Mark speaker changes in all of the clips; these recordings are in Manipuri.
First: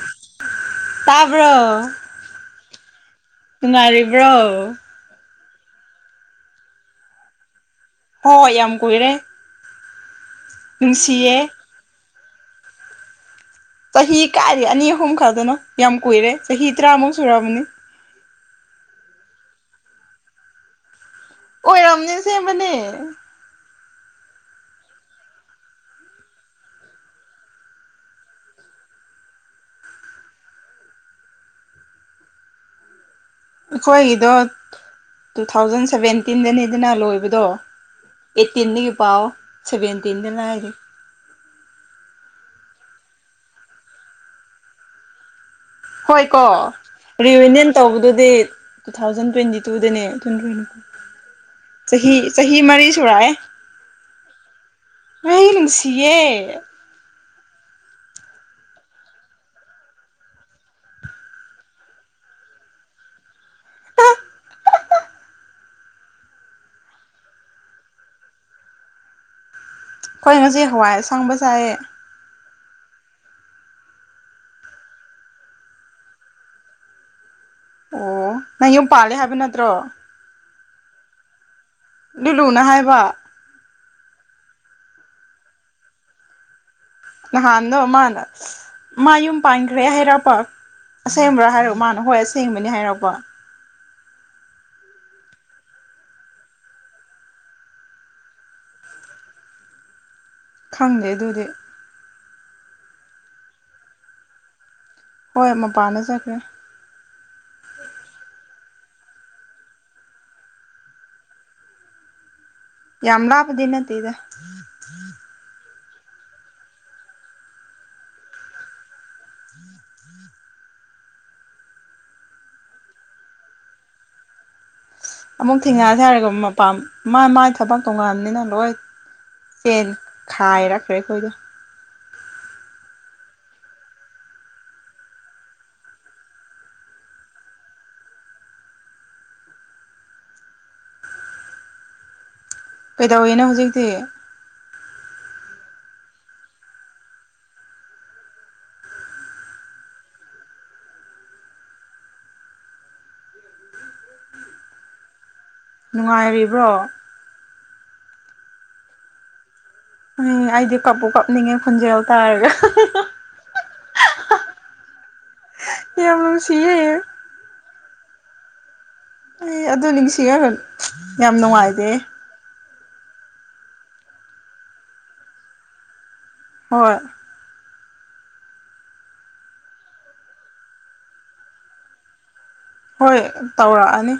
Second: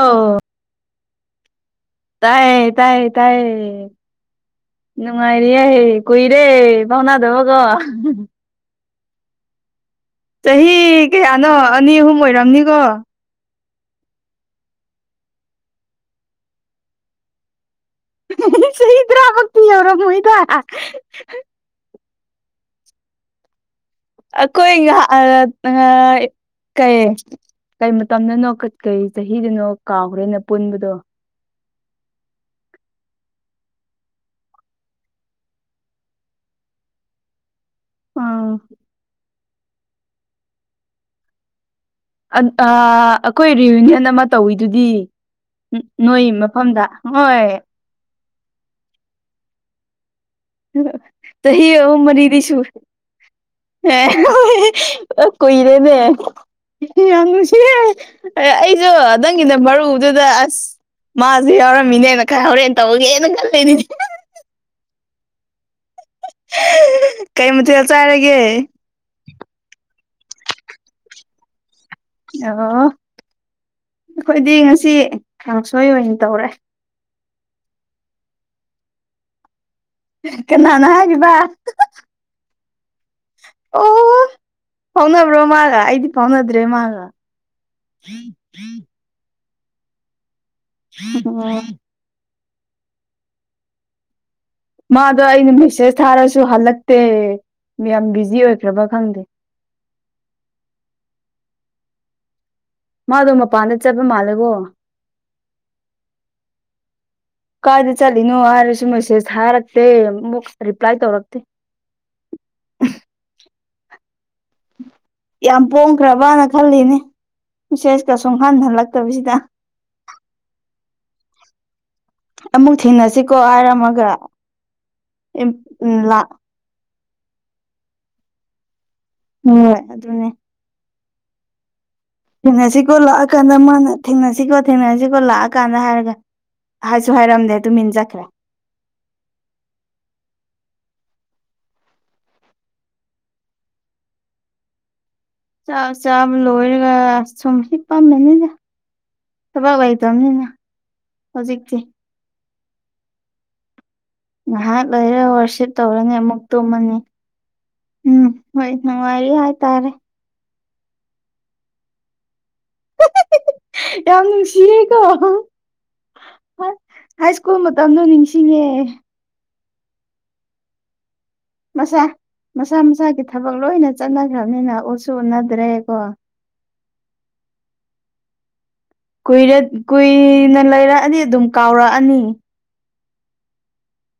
Speaker 1: ꯑꯥꯎ
Speaker 2: ꯇꯥꯕ꯭ꯔꯣ
Speaker 1: ꯇꯌꯦ ꯇꯥꯏꯌꯦ ꯇꯌꯦ
Speaker 2: ꯅꯨꯡꯉꯥꯏꯔꯤꯕ꯭ꯔꯣ
Speaker 1: ꯅꯨꯡꯉꯥꯏꯔꯤ ꯌꯥꯏꯍꯦ ꯀꯨꯏꯔꯦ ꯄꯥꯎꯅꯗꯕꯀꯣ
Speaker 2: ꯍꯣꯏ ꯌꯥꯝ ꯀꯨꯏꯔꯦ
Speaker 1: ꯆꯍꯤ
Speaker 2: ꯅꯨꯡꯁꯤꯌꯦ
Speaker 1: ꯀꯌꯥꯅꯣ ꯑꯅꯤ ꯑꯍꯨꯝ ꯑꯣꯏꯔꯝꯅꯤꯀꯣ
Speaker 2: ꯆꯍꯤ ꯀꯥꯏꯔꯤ ꯑꯅꯤ ꯑꯍꯨꯝ ꯈꯛꯅ ꯌꯥꯝ ꯀꯨꯏꯔꯦ ꯆꯍꯤ ꯇꯔꯥꯃꯨꯛ ꯁꯨꯑꯔꯕꯅꯤ
Speaker 1: ꯁꯤꯗ꯭ꯔꯥꯃꯛꯇꯤ ꯌꯧꯔꯝꯃꯣꯏꯗ
Speaker 2: ꯑꯣꯏꯔꯝꯅꯦ ꯁꯦꯝꯕꯅꯦ
Speaker 1: ꯑꯀꯣꯏ ꯀꯩ ꯀꯩ ꯃꯇꯝꯗꯅꯣ ꯀꯔꯤ ꯆꯍꯤꯗꯅꯣ ꯀꯥꯎꯈ꯭ꯔꯦꯅ ꯄꯨꯟꯕꯗꯣ
Speaker 2: ꯑꯩꯈꯣꯏꯒꯤꯗꯣ ꯇꯨ ꯊꯥꯎꯖꯟ ꯁꯕꯦꯟꯇꯤꯟꯗꯅꯤꯗꯅ ꯂꯣꯏꯕꯗꯣ
Speaker 1: ꯑꯪ
Speaker 2: ꯑꯩꯠꯇꯤꯟꯗꯒꯤ ꯄꯥꯎꯑꯣ ꯁꯦꯚꯦꯟꯇꯤꯟꯗ ꯂꯥꯏꯔꯤ
Speaker 1: ꯑꯩꯈꯣꯏ ꯔꯤꯌꯨꯅꯤꯌꯟ ꯑꯃ ꯇꯧꯋꯤꯗꯨꯗꯤ ꯎ ꯅꯣꯏ
Speaker 2: ꯍꯣꯏ ꯀꯣ
Speaker 1: ꯃꯐꯝꯗ ꯍꯣꯏ
Speaker 2: ꯔꯤꯌꯨꯅꯤꯌꯟ ꯇꯧꯕꯗꯨꯗꯤ ꯇꯨ ꯊꯥꯎꯖꯟ ꯇ꯭ꯋꯦꯟꯇꯤ ꯇꯨꯗꯅꯦ ꯆꯍꯤ ꯆꯍꯤ ꯃꯔꯤ ꯁꯨꯔꯑ
Speaker 1: ꯍ ꯀꯣꯏꯔꯦꯅꯦ
Speaker 2: ꯅꯨꯡꯁꯤꯌꯦ ꯑꯩꯈꯣꯏ
Speaker 1: ꯌꯥꯝ ꯅꯨꯡꯁꯤꯌꯦꯦ ꯑꯩꯁꯨ ꯅꯪꯒꯤꯅ ꯃꯔꯨꯗꯨꯗ ꯑꯁ ꯃꯥꯁꯨ ꯌꯥꯎꯔꯝꯃꯤꯅꯦꯅ ꯈꯔ ꯍꯣꯔꯦꯟ ꯇꯧꯒꯦꯅ ꯈꯟ ꯂꯩꯅꯤꯅꯦ ꯀꯩ ꯃꯊꯦꯜ ꯆꯥꯏꯔꯒꯦ
Speaker 2: ꯑꯩꯣꯏꯅꯁꯦ ꯍꯋꯥꯏꯁꯥꯡꯕꯖꯥꯏꯌꯦ
Speaker 1: ꯑꯣ ꯑꯩꯈꯣꯏꯗꯤ ꯉꯁꯤ ꯀꯥꯡꯁꯣꯏ ꯑꯣꯏꯅ ꯇꯧꯔꯦ
Speaker 2: ꯑꯣ ꯅꯪ ꯌꯨꯝ ꯄꯥꯜꯂꯦ ꯍꯥꯏꯕ ꯅꯠꯇ꯭ꯔꯣ
Speaker 1: ꯀꯅꯥꯅꯥ ꯍꯥꯏꯔꯤꯕ
Speaker 2: ꯂꯤꯠꯂꯨꯅ ꯍꯥꯏꯕ
Speaker 1: ꯑꯣ ꯐꯥꯎꯅꯕ꯭ꯔꯣ ꯃꯥꯒ ꯑꯩꯗꯤ ꯐꯥꯎꯅꯗ꯭ꯔꯦ ꯃꯥꯒ
Speaker 2: ꯅꯍꯥꯟꯗꯣ ꯃꯥꯅ ꯃꯥ ꯌꯨꯝ ꯄꯥꯟꯈ꯭ꯔꯦ ꯍꯥꯏꯔꯛꯄ ꯑꯁꯦꯡꯕ꯭ꯔꯥ
Speaker 1: ꯑꯣ
Speaker 2: ꯍꯥꯏ [unintelligible] ꯍꯣꯏ ꯑꯁꯦꯡꯕꯅꯦ ꯍꯥꯏꯔꯛꯄ
Speaker 1: ꯃꯥꯗꯣ ꯑꯩꯅ ꯃꯦꯁꯦꯁ ꯊꯥꯔꯁꯨ ꯍꯜꯂꯛꯇꯦ ꯌꯥꯝ ꯕꯤꯖꯤ ꯑꯣꯏꯈ꯭ꯔꯕ ꯈꯪꯗꯦ
Speaker 2: ꯈꯪꯗꯦ ꯑꯗꯨꯗꯤ
Speaker 1: ꯃꯥꯗꯣ ꯃꯄꯥꯟꯗ ꯆꯠꯄ ꯃꯥꯂꯦꯀꯣ
Speaker 2: ꯍꯣꯏ ꯃ ꯄꯥꯟꯅꯖꯈ꯭ꯔꯦ
Speaker 1: ꯀꯥꯏꯗ ꯆꯠꯂꯤꯅꯣ ꯍꯥꯏꯔꯁꯨ ꯃꯦꯁꯦꯁ ꯊꯥꯔꯛꯇꯦ ꯑꯃꯨꯛ ꯔꯤꯄ꯭ꯂꯥꯏ ꯇꯧꯔꯛꯇꯦ
Speaker 2: ꯌꯥꯝꯃ ꯂꯕꯗꯤꯤꯟꯠꯇꯗ
Speaker 1: ꯌꯥꯝ ꯄꯣꯡꯈ꯭ꯔꯕꯅ ꯈꯜꯂꯤꯅꯦ ꯁꯦꯁꯀ ꯁꯨꯝ ꯍꯟꯊꯜꯂꯛꯇꯕꯁꯤꯗ ꯑꯃꯨꯛ ꯊꯦꯡꯅꯁꯤꯀꯣ ꯍꯥꯏꯔꯝꯃꯒ ꯎꯝ
Speaker 2: ꯑꯃꯨꯛ ꯊꯦꯡꯉꯛꯑꯁꯦ
Speaker 1: ꯂꯥꯛ
Speaker 2: ꯍꯥꯏꯔꯒꯣ ꯃꯥ ꯃꯥꯏ ꯊꯕꯛ ꯇꯣꯡꯉꯟꯕꯅꯤꯅ ꯂꯣꯏ
Speaker 1: ꯍꯣꯏ
Speaker 2: ꯆꯦꯟ
Speaker 1: ꯑꯗꯨꯅꯦ
Speaker 2: ꯈꯥꯏꯔꯛꯈ꯭ꯔꯦ ꯑꯩꯈꯣꯏꯗꯣ
Speaker 1: ꯊꯦꯡꯅꯁꯤꯀꯣ ꯂꯥꯛꯑꯀꯥꯟꯗ ꯃꯥꯅ ꯊꯦꯡꯅꯁꯤꯀꯣ ꯊꯦꯡꯅꯁꯤꯀꯣ ꯂꯥꯛꯑꯀꯥꯟꯗ ꯍꯥꯏꯔꯒ ꯍꯥꯏꯁꯨ ꯍꯥꯏꯔꯝꯗꯦ ꯇꯨꯃꯤꯟ ꯆꯠꯈ꯭ꯔꯦ
Speaker 2: ꯀꯩꯗꯧꯔꯤꯅꯣ ꯍꯧꯖꯤꯛꯇꯤ
Speaker 1: ꯆꯥꯛ ꯆꯥꯕ ꯂꯣꯏꯔꯒ ꯁꯨꯝ ꯍꯤꯞꯄꯝꯕꯅꯤꯗ ꯊꯕꯛ ꯂꯩꯇꯝꯅꯤꯅ ꯍꯧꯖꯤꯛꯇꯤ ꯉꯥꯏꯍꯥꯛ ꯂꯩꯔ ꯋꯔꯁꯤꯞ ꯇꯧꯔꯅꯤ ꯑꯃꯨꯛ
Speaker 2: ꯅꯨꯡꯉꯥꯏꯔꯤꯕ꯭ꯔꯣ
Speaker 1: ꯇꯨꯝꯃꯅꯤ ꯎꯝ ꯍꯣꯏ ꯅꯨꯡꯉꯥꯏꯔꯤ ꯍꯥꯏ ꯇꯔꯦ
Speaker 2: ꯎꯝ ꯑꯩꯗꯤ ꯀꯞꯄꯨ ꯀꯞꯅꯤꯡꯉꯦ ꯈꯣꯟꯖꯦꯜ ꯇꯥꯔꯒ
Speaker 1: ꯌꯥꯝ ꯅꯨꯡꯁꯤꯌꯦꯀꯣ
Speaker 2: ꯌꯥꯝ ꯅꯨꯡꯁꯤꯌꯦ
Speaker 1: ꯍꯥꯏ ꯁ꯭ꯀꯨꯜ ꯃꯇꯝꯗꯣ ꯅꯤꯡꯁꯤꯡꯉꯦ
Speaker 2: ꯑꯦ ꯑꯗꯨ ꯅꯤꯡꯁꯤꯡꯉꯒ ꯌꯥꯝ ꯅꯨꯡꯉꯥꯏꯌꯦ
Speaker 1: ꯃꯁꯥ ꯃꯁꯥ ꯃꯁꯥꯒꯤ ꯊꯕꯛ ꯂꯣꯏꯅ ꯆꯠꯅꯈ꯭ꯔꯕꯅꯤꯅ ꯎꯁꯨ ꯎꯅꯗ꯭ꯔꯦ ꯀꯣ
Speaker 2: ꯍꯣꯏ
Speaker 1: ꯀꯨꯏꯔꯦ ꯀꯨꯏꯅ ꯂꯩꯔꯛꯑꯅꯤ ꯑꯗꯨꯝ ꯀꯥꯎꯔꯛꯑꯅꯤ
Speaker 2: ꯍꯣꯏ ꯇꯧꯔꯛꯑꯅꯤ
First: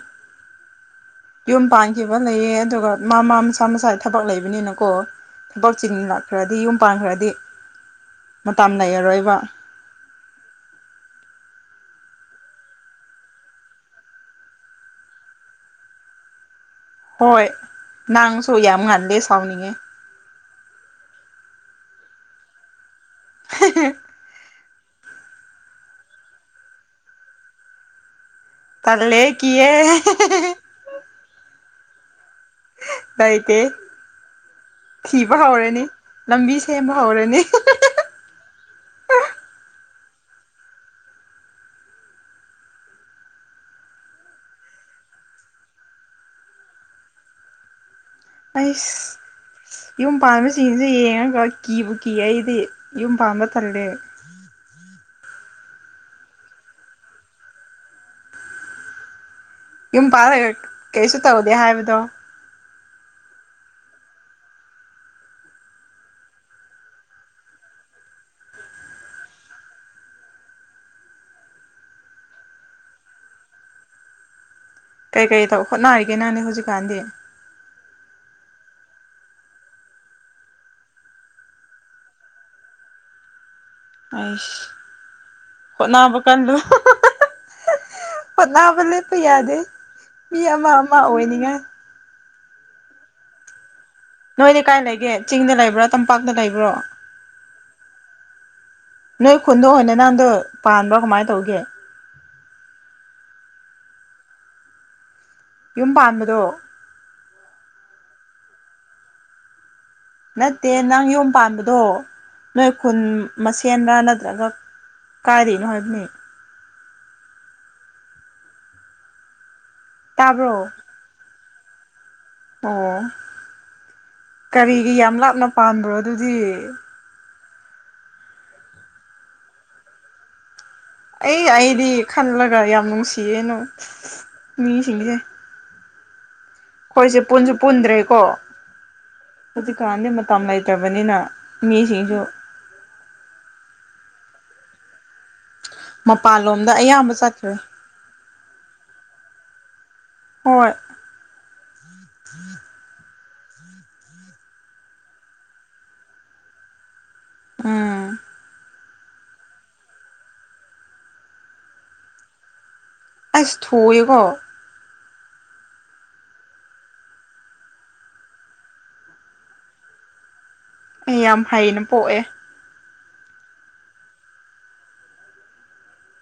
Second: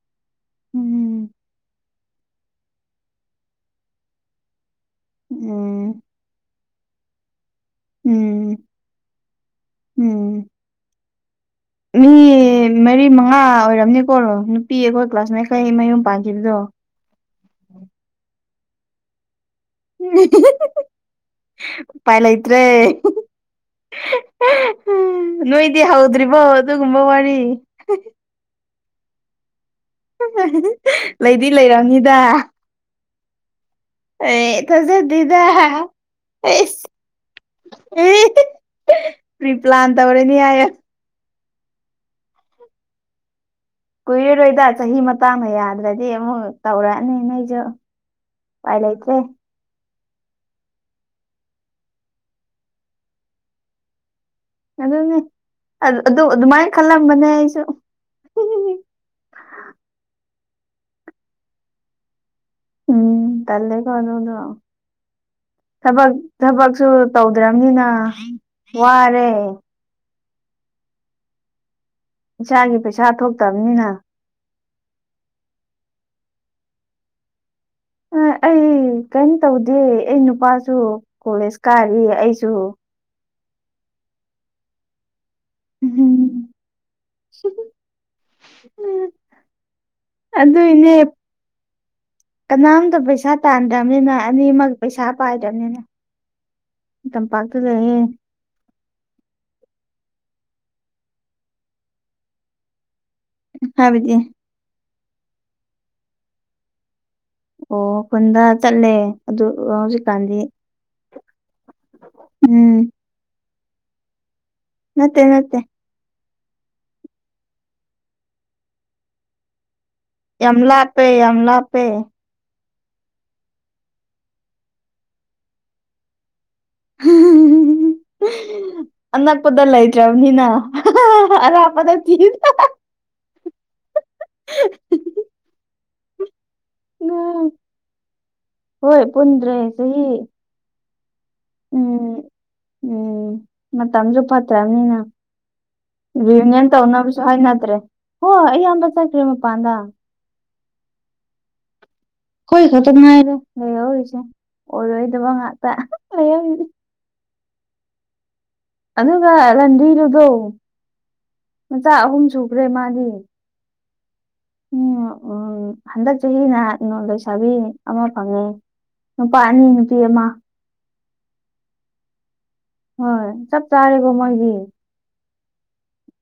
Speaker 1: ꯎꯝ
Speaker 2: ꯌꯨꯝ ꯄꯥꯟ ꯈꯤꯕ ꯂꯩꯌꯦ ꯑꯗꯨꯒ ꯃꯥ ꯃꯥ ꯃꯁꯥ ꯃꯁꯥ ꯊꯕꯛ ꯂꯩꯕꯅꯤꯅꯥ ꯀꯣ ꯊꯝꯕꯛ
Speaker 1: ꯎꯝ
Speaker 2: ꯆꯤꯟꯅ ꯈ꯭ꯔꯗꯤ ꯌꯨꯝ ꯄꯥꯟꯈ꯭ꯔꯗꯤ
Speaker 1: ꯎꯝ
Speaker 2: ꯃꯇꯝ ꯂꯩꯔꯔꯣꯏꯕ
Speaker 1: ꯎꯝ ꯃꯤ ꯀꯨꯟ ꯃꯔꯤ ꯃꯉꯥ ꯑꯣꯏꯔꯝꯅꯤꯀꯣ ꯅꯨꯄꯤ ꯑꯩꯈꯣꯏ ꯀ꯭ꯂꯥꯁ ꯃꯈꯩ ꯃꯌꯨꯝ ꯄꯥꯟꯈꯤꯕꯗꯣ
Speaker 2: ꯍꯣꯏ ꯅꯪꯁꯨ ꯌꯥꯝ ꯉꯜꯂꯦ ꯁꯥꯎꯅꯤꯡꯉꯦ
Speaker 1: ꯎꯄꯥꯏ ꯂꯩꯇ꯭ꯔꯦ
Speaker 2: ꯍ [unintelligible]
Speaker 1: ꯅꯣꯏꯗꯤ ꯍꯧꯗ꯭ꯔꯤꯕꯣ ꯑꯗꯨꯒꯨꯝꯕ ꯋꯥꯔꯤ
Speaker 2: ꯇꯜꯂꯦ ꯀꯤꯌꯦ
Speaker 1: ꯂꯩꯗꯤ ꯂꯩꯔꯝꯅꯤꯗ
Speaker 2: ꯂꯩꯇꯦ
Speaker 1: ꯑꯦ
Speaker 2: ꯊꯤꯕ
Speaker 1: ꯊꯖꯗꯦꯗꯥ
Speaker 2: ꯍꯧꯔꯅꯤ ꯂꯝꯕꯤ ꯁꯦꯝꯕ ꯍꯧꯔꯅꯤ
Speaker 1: ꯄꯔꯤ ꯄ꯭ꯂꯥꯟ ꯇꯧꯔꯅꯤ ꯍꯥꯏꯌꯦ ꯀꯨꯏꯔꯔꯣꯏꯗ ꯆꯍꯤ ꯃꯇꯥꯡꯅ ꯌꯥꯗ꯭ꯔꯗꯤ ꯑꯃꯨꯛ ꯇꯧꯔꯛꯑꯅꯤ ꯅꯣꯏꯖꯨ
Speaker 2: ꯑꯩꯁ ꯌꯨꯝ ꯄꯥꯟꯕꯁꯤꯡꯁꯦ ꯌꯦꯡꯉꯒ ꯀꯤꯕꯨ ꯀꯤ ꯑꯩꯗꯤ ꯌꯨꯝ ꯄꯥꯟꯕ ꯇꯜꯂꯦ
Speaker 1: ꯑꯗꯨꯅꯦ ꯑꯗꯨ ꯑꯗꯨꯃꯥꯏꯅ ꯈꯜꯂꯝꯕꯅꯦ ꯑꯩꯁꯨ
Speaker 2: ꯌꯨꯝ ꯄꯥꯜ ꯀꯩꯁꯨ ꯇꯧꯗꯦ ꯍꯥꯏꯕꯗꯣ
Speaker 1: ꯎꯝ ꯇꯜꯂꯦꯀꯣ ꯑꯗꯨꯗꯣ ꯊꯕꯛ ꯊꯕꯛꯁꯨ ꯇꯧꯗ꯭ꯔꯕꯅꯤꯅ ꯋꯥꯔꯦ ꯏꯁꯥꯒꯤ ꯄꯩꯁꯥ ꯊꯣꯛꯇꯝꯅꯤꯅ
Speaker 2: ꯀꯩ ꯀꯩ ꯇꯧ ꯍꯣꯠꯅꯔꯤꯒꯦ ꯅꯪꯗꯤ ꯍꯧꯖꯤꯛꯀꯥꯟꯗꯤ
Speaker 1: ꯑꯥ ꯑꯩ ꯀꯩꯝ ꯇꯧꯗꯦ ꯑꯩ ꯅꯨꯄꯥꯁꯨ ꯀꯣꯂꯦꯖ ꯀꯥꯏꯔꯤ ꯑꯩꯁꯨ
Speaker 2: ꯑꯩꯁ ꯍꯣꯠꯅꯕ ꯀꯜꯂꯨ ꯑꯣꯠꯅꯕ ꯂꯦꯞꯄ ꯌꯥꯗꯦ ꯃꯤ ꯑꯃ
Speaker 1: ꯑꯗꯨꯏꯅꯦ
Speaker 2: ꯑꯃ ꯑꯣꯏꯅꯤꯉꯥꯏ
Speaker 1: ꯀꯅꯥꯝꯇ ꯄꯩꯁꯥ ꯇꯥꯟꯗ꯭ꯔꯝꯅꯤꯅ
Speaker 2: ꯅꯣꯏꯗꯤ ꯀꯥꯏ ꯂꯩꯒꯦ ꯆꯤꯡꯗ ꯂꯩꯕ꯭ꯔꯥ ꯇꯝꯄꯥꯛꯇ ꯂꯩꯕ꯭ꯔꯣ
Speaker 1: ꯇꯝꯄꯥꯛꯇ ꯂꯩꯌꯦ
Speaker 2: ꯅꯣꯏ ꯈꯨꯟꯗ ꯑꯣꯏꯅ ꯅꯪꯗꯣ ꯄꯥꯟꯕ꯭ꯔꯣ ꯀꯃꯥꯏ ꯇꯧꯒꯦ
Speaker 1: ꯍꯥꯏꯕꯗꯤ
Speaker 2: ꯌꯨꯝ ꯄꯥꯟꯕꯗꯣ
Speaker 1: ꯑꯣ ꯈꯨꯟꯗ ꯆꯠꯂꯦ ꯑꯗꯨ [unintelligible]
Speaker 2: ꯅꯠꯇꯦ ꯅꯪ ꯌꯨꯝ ꯄꯥꯟꯕꯗꯣ ꯅꯣꯏ
Speaker 1: ꯎꯝ
Speaker 2: ꯈꯨꯟ ꯃꯁꯦꯟꯔꯥ ꯅꯠꯇ꯭ꯔꯒ
Speaker 1: ꯅꯠꯇꯦ ꯅꯠꯇꯦ
Speaker 2: ꯀꯥꯏꯔꯤꯅꯣ ꯍꯥꯏ [unintelligible]
Speaker 1: ꯌꯥꯝ
Speaker 2: ꯇꯥꯕ꯭ꯔꯣ
Speaker 1: ꯂꯥꯞꯄꯦ ꯌꯥꯝ ꯂꯥꯞꯄꯦ
Speaker 2: ꯑꯣ ꯀꯔꯤꯒꯤ ꯌꯥꯝ ꯂꯥꯞꯅ ꯄꯥꯟꯕ꯭ꯔꯣ ꯑꯗꯨꯗꯤ
Speaker 1: ꯑꯅꯛꯄꯗ ꯂꯩꯇ꯭ꯔꯕꯅꯤꯅ
Speaker 2: ꯑꯩ ꯑꯩꯗꯤ
Speaker 1: ꯑꯔꯥꯞꯄꯗ ꯊꯤꯕ
Speaker 2: ꯈꯜꯂꯒ ꯌꯥꯝ ꯅꯨꯡꯁꯤꯌꯦꯅ ꯃꯤꯁꯤꯡꯁꯦ ꯑꯩꯈꯣꯏꯁꯦ ꯄꯨꯟꯁꯨ ꯄꯨꯟꯗ꯭ꯔꯦꯀꯣ
Speaker 1: ꯍꯣꯏ ꯄꯨꯟꯗ꯭ꯔꯦ ꯆꯍꯤ
Speaker 2: ꯍꯧꯖꯤꯛꯀꯥꯟꯗꯤ ꯃꯇꯝ ꯂꯩꯇꯕꯅꯤꯅ ꯃꯤꯁꯤꯡꯁꯨ
Speaker 1: ꯎꯝ ꯎꯝ ꯃꯇꯝꯁꯨ ꯐꯠꯇ꯭ꯔꯕꯅꯤꯅ ꯔꯤꯌꯨꯅꯤꯌꯟ
Speaker 2: ꯃꯄꯥꯟꯂꯣꯝꯗ ꯑꯌꯥꯝꯕ
Speaker 1: ꯇꯧꯅꯕꯁꯨ
Speaker 2: ꯆꯠꯈ꯭ꯔꯦ
Speaker 1: ꯍꯥꯏꯅꯗ꯭ꯔꯦ ꯍꯣꯏ ꯑꯩꯌꯥꯝꯕ ꯆꯠꯈ꯭ꯔꯦ ꯃꯄꯥꯟꯗ
Speaker 2: ꯍꯣꯏ
Speaker 1: ꯑꯩꯈꯣꯏ ꯈꯛꯇ ꯉꯥꯏꯔꯦ ꯂꯩꯍꯧꯔꯤꯁꯦ ꯑꯣꯏꯔꯣꯏꯗꯕ ꯉꯥꯛꯇ ꯂꯩꯍꯧꯔꯤꯗꯤ
Speaker 2: ꯎꯝ
Speaker 1: ꯑꯗꯨꯒ ꯔꯟꯗꯤꯗꯨꯗꯣ ꯃꯆꯥ ꯑꯍꯨꯝ ꯁꯨꯈ꯭ꯔꯦ ꯃꯥꯗꯤ
Speaker 2: ꯑꯩꯁ ꯊꯣꯛꯑꯦꯀꯣ
Speaker 1: ꯎꯝ ꯎꯝ ꯍꯟꯗꯛ ꯆꯍꯤꯅ ꯅꯣꯡ ꯂꯩꯁꯥꯕꯤ ꯑꯃ ꯐꯪꯉꯦ ꯅꯨꯄꯥ ꯑꯅꯤ ꯅꯨꯄꯤ ꯑꯃ
Speaker 2: ꯑꯩ ꯌꯥꯝ ꯍꯩꯅ ꯄꯣꯛꯑꯦ
Speaker 1: ꯍꯣꯏ ꯆꯞ ꯆꯥꯔꯦꯒꯣ ꯃꯣꯏꯗꯤ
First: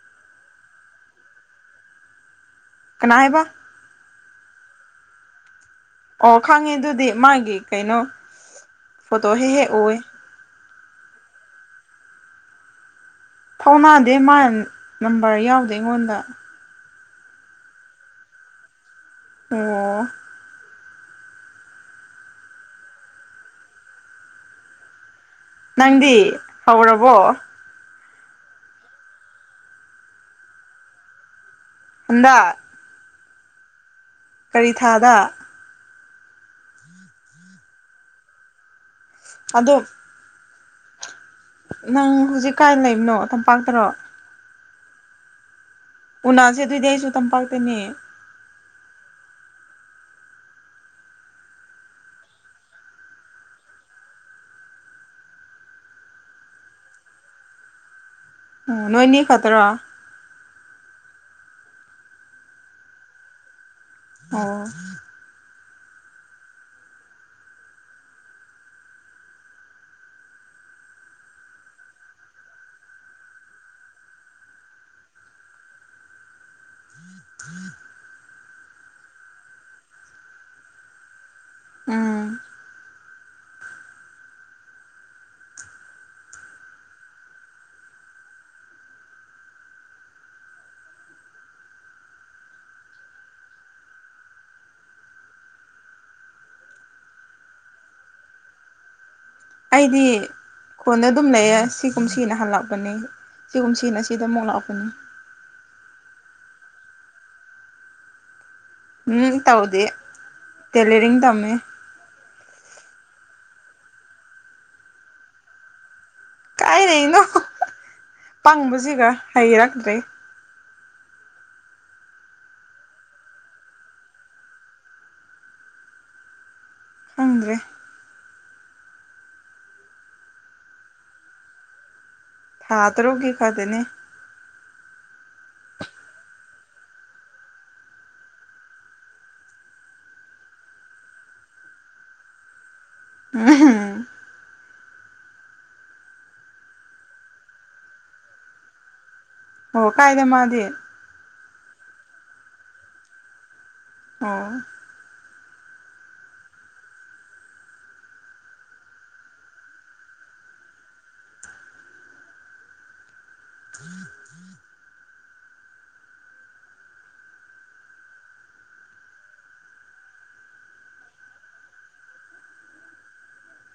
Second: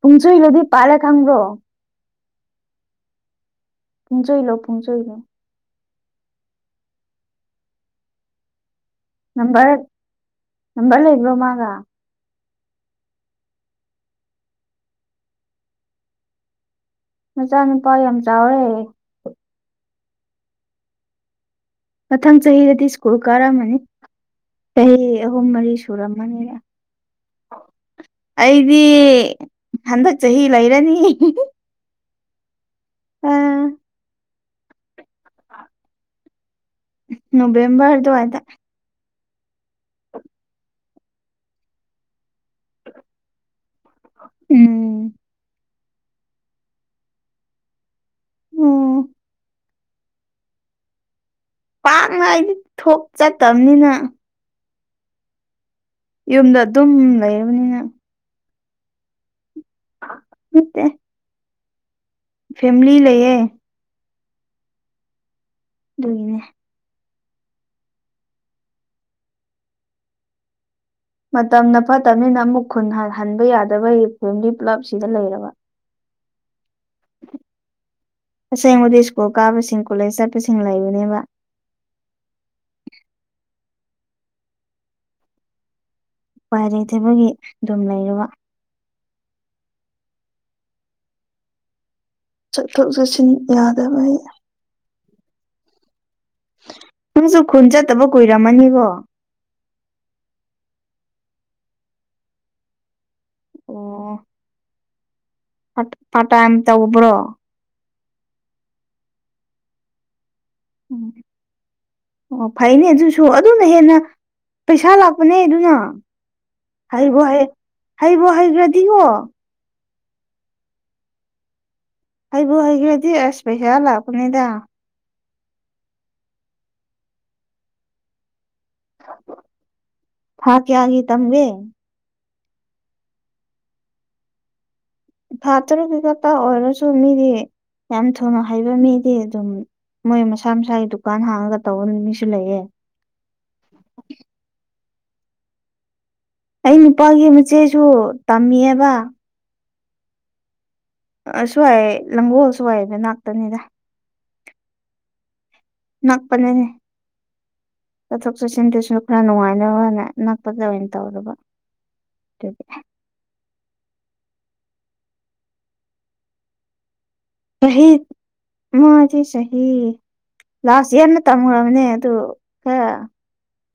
Speaker 1: ꯄꯨꯡꯁꯣꯏꯂꯣꯗꯤ ꯄꯥꯜꯂꯦ ꯈꯪꯕ꯭ꯔꯣ
Speaker 2: ꯀꯅꯥꯑꯩꯕ
Speaker 1: ꯄꯨꯨꯡꯆꯣꯏꯂꯣ ꯄꯨꯨꯡꯆꯣꯏꯂꯣ
Speaker 2: ꯑꯣ ꯈꯪꯉꯦ ꯑꯗꯨꯗꯤ ꯃꯥꯒꯤ ꯀꯩꯅꯣ ꯐꯣꯇꯣ ꯍꯦꯛ ꯍꯦꯛ
Speaker 1: ꯅꯝꯕꯔ
Speaker 2: ꯎꯑꯦ
Speaker 1: ꯅꯝꯕꯔ ꯂꯩꯕ꯭ꯔꯣ ꯃꯒꯥ
Speaker 2: ꯐꯧꯅꯥꯗꯦ ꯃꯥ ꯅꯝꯕꯔ ꯌꯥꯎꯗꯦ ꯑꯩꯉꯣꯟꯗ
Speaker 1: ꯃꯆꯥ ꯅꯨꯨꯄꯥ ꯌꯥꯝ ꯆꯥꯎꯔꯦ
Speaker 2: ꯑꯣ
Speaker 1: ꯃꯊꯪ ꯆꯍꯤꯗꯗꯤ ꯁ꯭ꯀꯨꯜ ꯀꯥꯔꯝꯃꯅꯤ ꯇꯍꯤ ꯑꯍꯨꯝ ꯃꯔꯤ
Speaker 2: ꯅꯪꯗꯤ
Speaker 1: ꯁꯨꯔꯝꯃꯅꯤꯔ
Speaker 2: ꯍꯧꯔꯕꯣ
Speaker 1: ꯑꯩꯗꯤ ꯍꯟꯗꯛ ꯆꯍꯤ ꯂꯩꯔꯅꯤ
Speaker 2: ꯍꯟꯗꯛ
Speaker 1: ꯎꯝ
Speaker 2: ꯀꯔꯤ ꯊꯥꯗ
Speaker 1: ꯅꯣꯕꯦꯝꯕꯔ ꯑꯗꯨꯋꯥꯗ
Speaker 2: ꯑꯗꯣ ꯅꯪ ꯍꯧꯖꯤꯛ ꯀꯥꯏ ꯂꯩꯕꯅꯣ ꯇꯝꯄꯥꯛꯇꯔꯣ
Speaker 1: ꯎꯝ
Speaker 2: ꯎꯅꯥꯁꯦ ꯑꯗꯨꯏꯗꯤ ꯑꯩꯁꯨ ꯇꯝꯄꯥꯛꯇꯅꯦ
Speaker 1: ꯎꯝ ꯄꯥꯛꯅꯥꯏꯗꯤ ꯊꯣꯛ ꯆꯠꯇꯕꯅꯤꯅ ꯌꯨꯝꯗ ꯑꯗꯨꯝ ꯂꯩꯔꯕꯅꯤꯅ
Speaker 2: ꯎꯝ ꯅꯣꯏꯅꯦꯦꯛ ꯈꯠꯇ꯭ꯔꯣ
Speaker 1: ꯃꯠꯇꯦ ꯐꯦꯃꯤꯂꯤ ꯂꯩꯌꯦꯦ
Speaker 2: ꯑꯣ
Speaker 1: ꯑꯗꯨꯒꯤꯅꯦ ꯃꯇꯝꯅ ꯐꯠꯇꯕꯅꯤꯅ ꯑꯃꯨꯛ ꯈꯨꯟ ꯍꯟ ꯍꯟꯕ ꯌꯥꯗꯕꯒꯤ ꯐꯦꯃꯤꯂꯤ ꯄꯨꯂꯞ ꯁꯤꯗ ꯂꯩꯔꯕ [inaudible]
Speaker 2: [unintelligible]
Speaker 1: ꯇꯁꯦꯡꯕꯗꯤ ꯁ꯭ꯀꯨꯜ ꯀꯥꯕꯁꯤꯡ ꯀꯣꯂꯦꯖ ꯆꯠꯄꯁꯤꯡ ꯂꯩꯕꯅꯦꯕ
Speaker 2: ꯎꯝ
Speaker 1: ꯎ ꯄꯥꯏꯔꯩꯊꯕꯒꯤ ꯑꯗꯨꯝ ꯂꯩꯔꯨꯕ ꯆꯠꯊꯣꯛ ꯆꯠꯁꯤꯟ ꯌꯥꯗꯕ ꯅꯪꯁꯨ ꯈꯨꯟ ꯆꯠꯇꯕ ꯀꯨꯏꯔꯝꯃꯅꯤꯕꯣ
Speaker 2: ꯑꯩꯗꯤ ꯈꯣꯟꯅ ꯑꯗꯨꯝ ꯂꯩꯌꯦꯦ ꯁꯤꯒꯨꯝ ꯁꯤꯅ ꯍꯜꯂꯛꯄꯅꯤ ꯁꯤꯒꯨꯝ ꯁꯤꯅ ꯁꯤꯗ ꯃꯣꯛꯛꯂꯛꯄꯅꯤ
Speaker 1: ꯄ ꯄꯥꯇ ꯑꯦꯇ ꯑꯣꯕ꯭ꯔꯣ
Speaker 2: ꯎꯝ ꯇꯧꯗꯤ ꯇꯦꯂꯔꯤꯡ ꯇꯝꯃꯤ
Speaker 1: ꯑꯣ ꯐꯩꯅꯦ ꯑꯗꯨꯁꯨ ꯑꯗꯨꯅ ꯍꯦꯟꯅ ꯄꯩꯁꯥ ꯂꯥꯛꯄꯅꯦ ꯑꯗꯨꯅ
Speaker 2: ꯀꯥꯏꯗꯩꯅꯣ
Speaker 1: ꯍꯩꯕꯣ ꯍꯩ ꯍꯩꯕꯣ ꯍꯩꯈ꯭ꯔꯗꯤꯉꯣ
Speaker 2: ꯊꯌꯦ ꯔꯛꯗ
Speaker 1: ꯍꯕꯨ ꯍꯩꯒ꯭ꯔꯗꯤ ꯑꯁ ꯄꯩꯁꯥ ꯂꯥꯛꯄꯅꯤꯗ
Speaker 2: ꯐꯪꯗ꯭ꯔꯦ
Speaker 1: ꯊꯀꯦ ꯍꯥꯏꯒꯤꯦ ꯇꯝꯦ
Speaker 2: ꯊꯥ ꯇꯔꯣꯒꯤ ꯀꯗꯅꯦ
Speaker 1: ꯊꯥ ꯇꯔꯨꯛꯀꯤ ꯀꯛꯇ ꯑꯣꯏꯔꯁꯨ ꯃꯤꯗꯤ ꯌꯥꯝ ꯊꯨꯅ ꯍꯩꯕ ꯃꯤꯗꯤ ꯑꯗꯨꯝ ꯃꯣꯏ ꯃꯁꯥ ꯃꯁꯥꯒꯤ ꯗꯨꯀꯥꯟ ꯍꯥꯡꯉꯒ ꯇꯧꯕꯅꯤ ꯃꯤꯁꯨ ꯂꯩꯌꯦꯦ
Speaker 2: ꯎꯝ
Speaker 1: ꯑꯩ ꯅꯨꯄꯥꯒꯤ ꯃꯆꯦꯁꯨ ꯇꯝꯃꯤꯦꯕ
Speaker 2: ꯑꯣ ꯀꯥꯏꯗꯦ ꯃꯥꯗꯤꯦ
Speaker 1: ꯁꯨ꯭ꯋꯥꯏ ꯂꯪꯒꯣꯜꯁꯨꯋꯥꯏꯗ ꯉꯅꯥꯥꯛꯛꯇꯅꯤꯗ
Speaker 2: ꯑꯣ
Speaker 1: ꯅꯥꯥꯛꯄꯅꯦꯅꯦ ꯆꯠꯊꯣꯛ ꯆꯠꯁꯤꯟꯗꯨꯁꯨ ꯈꯔ ꯅꯨꯡꯉꯥꯏꯅꯕꯅ ꯅꯛꯄꯗ ꯑꯣꯏꯅ ꯇꯧꯔꯕ [inaudible] ꯁꯍꯤ ꯃꯥꯗꯤ ꯁꯍꯤ ꯂꯥꯁ ꯏꯌꯥꯔꯅ ꯇꯝꯈ꯭ꯔꯕꯅꯦ ꯑꯗꯨ ꯈ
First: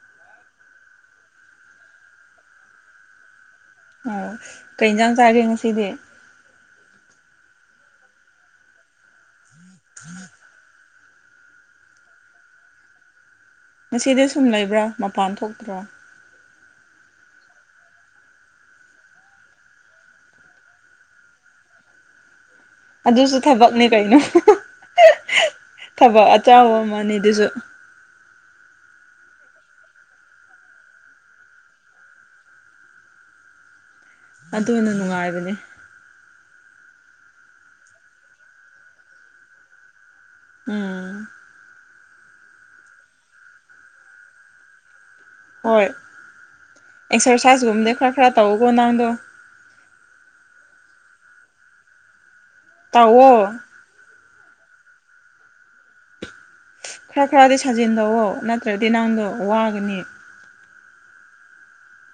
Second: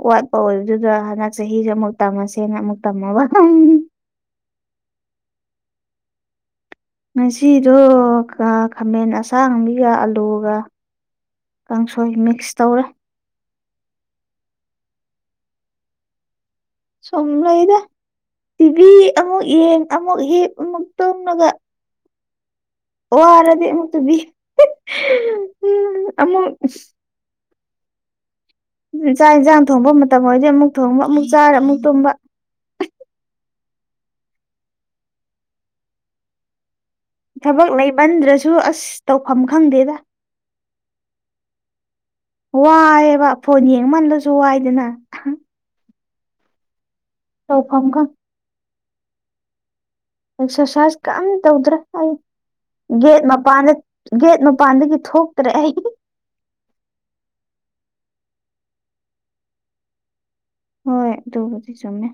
Speaker 1: ꯋꯥꯠꯄ ꯑꯣꯏꯕꯗꯨꯗ ꯍꯟꯗꯛ ꯆꯍꯤꯁꯦ ꯑꯃꯨꯛ ꯇꯝꯃꯁꯦꯅ ꯑꯃꯨꯛ ꯇꯝꯃꯒ
Speaker 2: ꯑꯣ ꯀꯩ ꯏꯟꯖꯥꯡ ꯆꯥꯒꯦ ꯉꯁꯤꯗꯤ
Speaker 1: ꯉꯁꯤꯗꯣ ꯈꯥꯃꯦꯟ ꯑꯁꯥꯡꯕꯤꯒ ꯑꯂꯨꯒ ꯀꯥꯡꯁꯣꯏ ꯃꯤꯛꯁ ꯇꯧꯔꯦ
Speaker 2: ꯉꯁꯤꯗꯤ ꯁꯨꯝ ꯂꯩꯕ꯭ꯔꯥ ꯃꯄꯥꯟ ꯊꯣꯛꯇ꯭ꯔꯣ
Speaker 1: ꯁꯣꯨꯝ ꯂꯩꯗ ꯇꯤꯚꯤ ꯑꯃꯨꯛ ꯌꯦꯟ ꯑꯃꯨꯛ ꯍꯦꯛꯞ ꯑꯃꯨꯛ ꯇꯧꯉꯒ
Speaker 2: ꯑꯗꯨꯁꯨ ꯊꯕꯛꯅꯤ
Speaker 1: ꯑꯃꯨꯛ
Speaker 2: ꯀꯩꯅꯣ
Speaker 1: ꯇꯨꯕꯤ
Speaker 2: ꯊꯕꯛ
Speaker 1: ꯑꯃꯨꯛ
Speaker 2: ꯑꯆꯕ ꯑꯃꯅꯤ ꯑꯗꯨꯁꯨ
Speaker 1: ꯆꯥꯛ ꯏꯟꯁꯥꯡ ꯊꯣꯡꯕ ꯃꯇꯝ ꯑꯣꯏꯔꯗꯤ ꯑꯃꯨꯛ ꯊꯣꯡꯕ ꯑꯃꯨꯛ ꯆꯥꯔ ꯑꯃꯨꯛ ꯇꯨꯝꯕ
Speaker 2: ꯑꯗꯨ ꯑꯣꯏꯅ ꯅꯨꯡꯉꯥꯏꯕꯅꯦ
Speaker 1: ꯊꯕꯛ ꯂꯩꯕꯟꯗ꯭ꯔꯁꯨ ꯑꯁ ꯇꯧꯐꯝ ꯈꯪꯗꯦꯗ
Speaker 2: ꯎꯝ
Speaker 1: ꯋꯥꯏꯑꯦꯕ ꯐꯣꯟ ꯌꯦꯡꯃꯜꯂꯁꯨ ꯋꯥꯏꯗꯅ
Speaker 2: ꯍꯣꯏ
Speaker 1: ꯇꯧꯐꯝ
Speaker 2: ꯑꯦꯛꯁꯔꯁꯥꯏꯁꯀꯨꯝꯕꯗ
Speaker 1: ꯈꯪ
Speaker 2: ꯈꯔ ꯈꯔ ꯇꯧꯀꯣ ꯅꯍꯪꯗꯣ
Speaker 1: ꯑꯦꯛꯁꯔꯁꯥꯏꯁ ꯀꯝ ꯇꯧꯗ꯭ꯔꯥ ꯑꯩ ꯒꯦꯠ
Speaker 2: ꯇꯧꯋꯣ
Speaker 1: ꯃꯄꯥꯟꯗ ꯒꯦꯠ ꯃꯄꯥꯟꯗꯒꯤ ꯊꯣꯛꯇ꯭ꯔꯦ ꯑꯩ
Speaker 2: ꯈꯔ ꯈꯔꯗꯤ ꯁꯥꯖꯤꯟꯗꯣꯛꯑꯣ ꯅꯠꯇ꯭ꯔꯗꯤ ꯅꯪꯗꯣ ꯋꯥꯒꯅꯤ
Speaker 1: ꯍꯣꯏ ꯑꯗꯨꯕꯨꯗꯤ ꯆꯨꯝꯃꯦ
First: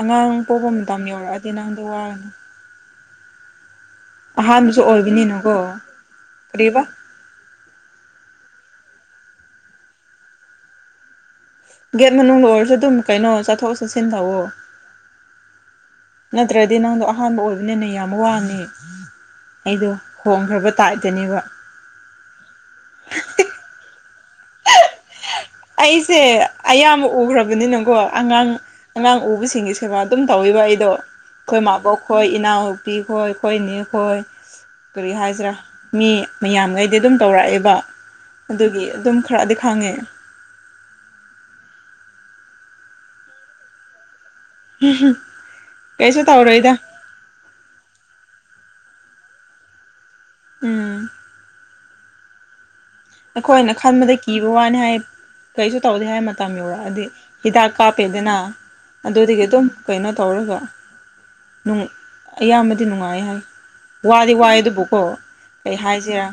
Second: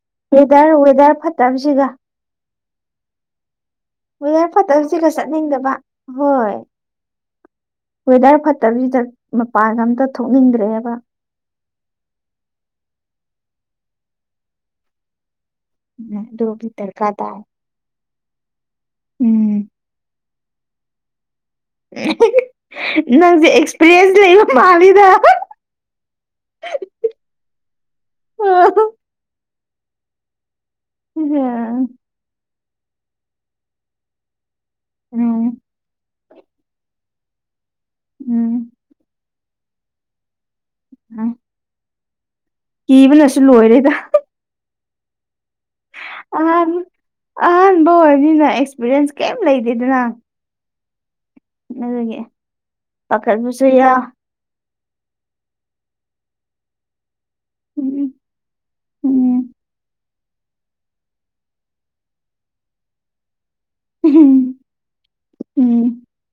Speaker 2: ꯑꯉꯥꯡ ꯄꯣꯛꯄ
Speaker 1: ꯋꯦꯗꯔ
Speaker 2: ꯃꯇꯝ
Speaker 1: ꯋꯦꯗꯔ
Speaker 2: ꯌꯧꯔꯛꯑꯗꯤ ꯅꯪꯗꯣ
Speaker 1: ꯐꯠꯇꯕꯁꯤꯒ
Speaker 2: ꯋꯥꯔꯅꯤ
Speaker 1: ꯋꯦꯌꯥꯔ ꯐꯠꯇꯕ
Speaker 2: ꯑꯍꯥꯟꯕꯁꯨ
Speaker 1: ꯍꯧꯖꯤꯒ ꯆꯠꯅꯤꯡꯗꯕ
Speaker 2: ꯑꯣꯏꯕꯅꯤꯅꯀꯣ
Speaker 1: ꯍꯣꯏ
Speaker 2: ꯀꯔꯤꯕ
Speaker 1: ꯋꯦꯗꯔ ꯐꯠꯇꯕꯁꯤꯗ ꯃꯄꯥꯟꯒ ꯑꯝꯇ ꯊꯣꯛꯅꯤꯡꯗ꯭ꯔꯦꯕ
Speaker 2: ꯒꯦꯠ ꯃꯅꯨꯡ ꯂ ꯑꯣꯏꯔꯁꯨ ꯑꯗꯨꯝ ꯀꯩꯅꯣ ꯆꯠꯊꯣꯛ ꯆꯠꯁꯤꯟ ꯇꯧꯑꯣ
Speaker 1: ꯎꯝ ꯑꯗꯨꯒꯤ
Speaker 2: ꯅꯠꯇ꯭ꯔꯗꯤ ꯅꯪꯗꯣ
Speaker 1: ꯗꯔꯀꯥꯔ ꯇꯥꯏ
Speaker 2: ꯑꯍꯥꯟꯕ ꯑꯣꯏ ꯑꯗꯨꯅꯅꯦ ꯌꯥꯝ ꯋꯥꯅꯤ
Speaker 1: ꯎꯝ
Speaker 2: ꯑꯩꯗꯣ ꯍꯣꯡꯈ꯭ꯔꯕ ꯇꯥꯏꯞꯇꯅꯦꯕ
Speaker 1: ꯅꯪꯁꯦ ꯑꯦꯛꯁꯄꯤꯔꯤꯌꯦꯟꯁ ꯂꯩꯕ ꯃꯥꯜꯂꯤꯗ
Speaker 2: ꯑꯩꯁꯦ ꯑꯌꯥꯝꯕ ꯎꯈ꯭ꯔꯕꯅꯤꯅꯀꯣ ꯑꯉꯥꯡ ꯑꯉꯥꯡ ꯎꯕꯁꯤꯡꯁꯨ ꯁꯦꯕꯥ ꯑꯗꯨꯝ ꯇꯧꯋꯕ ꯑꯩꯗꯣ ꯑꯩꯈꯣꯏ
Speaker 1: ꯎꯝ
Speaker 2: ꯃꯥꯕꯣꯛ ꯈꯣꯏ ꯏꯅꯥꯎꯅꯨꯄꯤ ꯈꯣꯏ ꯑꯩꯈꯣꯏ ꯏꯅꯤ ꯈꯣꯏ ꯀꯔꯤ
Speaker 1: ꯎꯝ
Speaker 2: ꯍꯥꯏꯁꯤꯔꯥ ꯃꯤ ꯃꯌꯥꯝꯈꯩꯗꯤ ꯑꯗꯨꯝ ꯇꯧꯔꯛꯑꯦꯕ
Speaker 1: ꯎꯝ
Speaker 2: ꯑꯗꯨꯒꯤ ꯑꯗꯨꯝ ꯈꯔꯥ ꯈꯥꯒꯦ
Speaker 1: ꯑ ꯀꯤꯕꯅꯁꯨ ꯂꯣꯏꯔꯦꯗ
Speaker 2: ꯎ
Speaker 1: ꯑꯍꯥꯟ ꯑꯍꯥꯟꯕ ꯑꯣꯏꯔꯅꯤꯅ ꯑꯦꯛꯁꯄꯤꯔꯤꯌꯦꯟꯁ ꯀꯩꯝ ꯂꯩꯗꯦꯗꯅ
Speaker 2: ꯎꯝ
Speaker 1: ꯑꯗꯨꯦ
Speaker 2: ꯑꯩꯈꯣꯏꯅ ꯈꯟꯕꯗ ꯀꯤꯕ ꯋꯥꯅꯤ ꯍꯥꯏ ꯀꯔꯤꯁꯨ ꯇꯧꯗꯦ ꯍꯥꯏ ꯃꯇꯝ ꯌꯧꯔꯛꯑꯗꯤ ꯍꯤꯗꯥꯛ
Speaker 1: ꯎꯝ
Speaker 2: ꯀꯥꯞꯄꯦꯗꯅ
Speaker 1: ꯎꯝ
Speaker 2: ꯑꯗꯨꯗꯒꯤ ꯑꯗꯨꯝ ꯀꯩꯅꯣ ꯇꯧꯔꯒꯅꯨꯡ ꯑꯌꯥꯝꯕꯗꯤ ꯅꯨꯡꯉꯥꯏ ꯍꯥꯏ ꯋꯥꯗꯤ ꯋꯥꯏꯦ
Speaker 1: ꯎꯝ
Speaker 2: ꯑꯗꯨꯕꯨꯀꯣ ꯀꯩ ꯍꯥꯏꯁꯤꯔꯥ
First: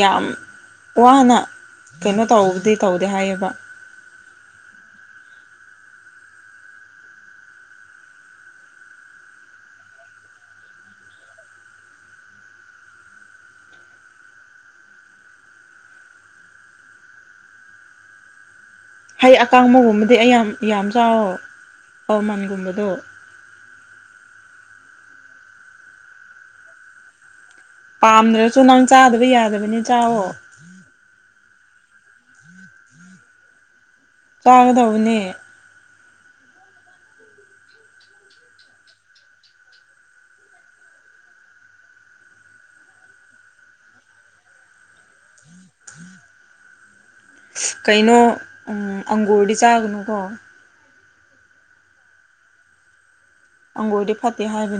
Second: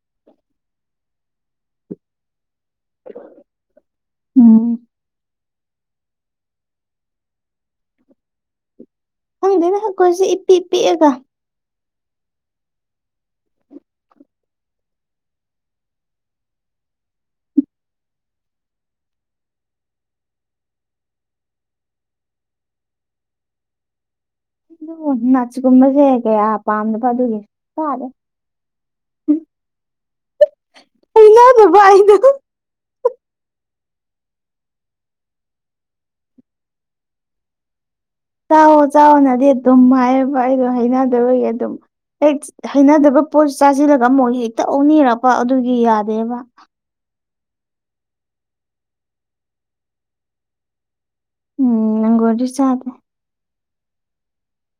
Speaker 2: ꯌꯥꯝ ꯋꯥꯅ ꯀꯩꯅꯣ ꯇꯧꯕꯗꯤ ꯇꯧꯗꯦ ꯍꯥꯏꯌꯦꯕ
Speaker 1: ꯎꯝ ꯈꯪꯗꯣꯏꯅ ꯍꯛꯈꯣꯏꯁꯦ ꯏꯄꯤ ꯄꯤꯛꯑꯒ
Speaker 2: ꯍꯩ ꯑꯀꯥꯡꯕꯒꯨꯝꯕꯗꯤ ꯑꯩ ꯌꯥꯝ ꯌꯥꯝ ꯆꯥꯎꯋꯣ ꯑꯋꯥꯃꯟꯒꯨꯝꯕꯗꯣ
Speaker 1: ꯅꯆꯀꯨꯝꯕꯁꯦ ꯀꯦ ꯄꯝꯗ ꯐ ꯑꯗꯨꯒꯦ
Speaker 2: ꯄꯥꯝꯗ꯭ꯔꯁꯨ ꯅꯪ ꯆꯥꯗꯕ ꯌꯥꯗꯕꯅꯤ ꯆꯥꯋꯣ
Speaker 1: ꯏꯩꯅꯅꯕ ꯏꯅ
Speaker 2: ꯆꯥꯒꯗꯧꯕꯅꯦ
Speaker 1: ꯆꯥꯛꯑꯣ ꯆꯥꯎꯥꯛꯑꯣꯅꯗꯤ ꯑꯗꯨꯝ ꯍꯥꯏꯌꯦꯕ ꯑꯩꯗꯣ ꯍꯩꯅꯗꯕꯒꯤ ꯑꯗꯨꯝ ꯍꯦꯛ ꯍꯩꯅꯗꯕ ꯄꯣꯠ ꯆꯥꯁꯤꯜꯂꯒ ꯃꯨꯣꯏ ꯍꯦꯛꯇ ꯑꯣꯅꯤꯔꯛꯄ ꯑꯗꯨꯒꯤ ꯌꯥꯗꯦꯕ
Speaker 2: ꯀꯩꯅꯣ ꯑꯪꯒꯨꯔꯗꯤ ꯆꯥꯒꯅꯨꯀꯣ
Speaker 1: ꯎꯝ ꯅꯪꯣ ꯋꯥꯔꯤ ꯆꯗꯦ
Speaker 2: ꯑꯪꯕꯨ ꯑꯣꯏꯗꯤ ꯐꯠꯇꯦ ꯍꯥꯏꯕꯅꯤ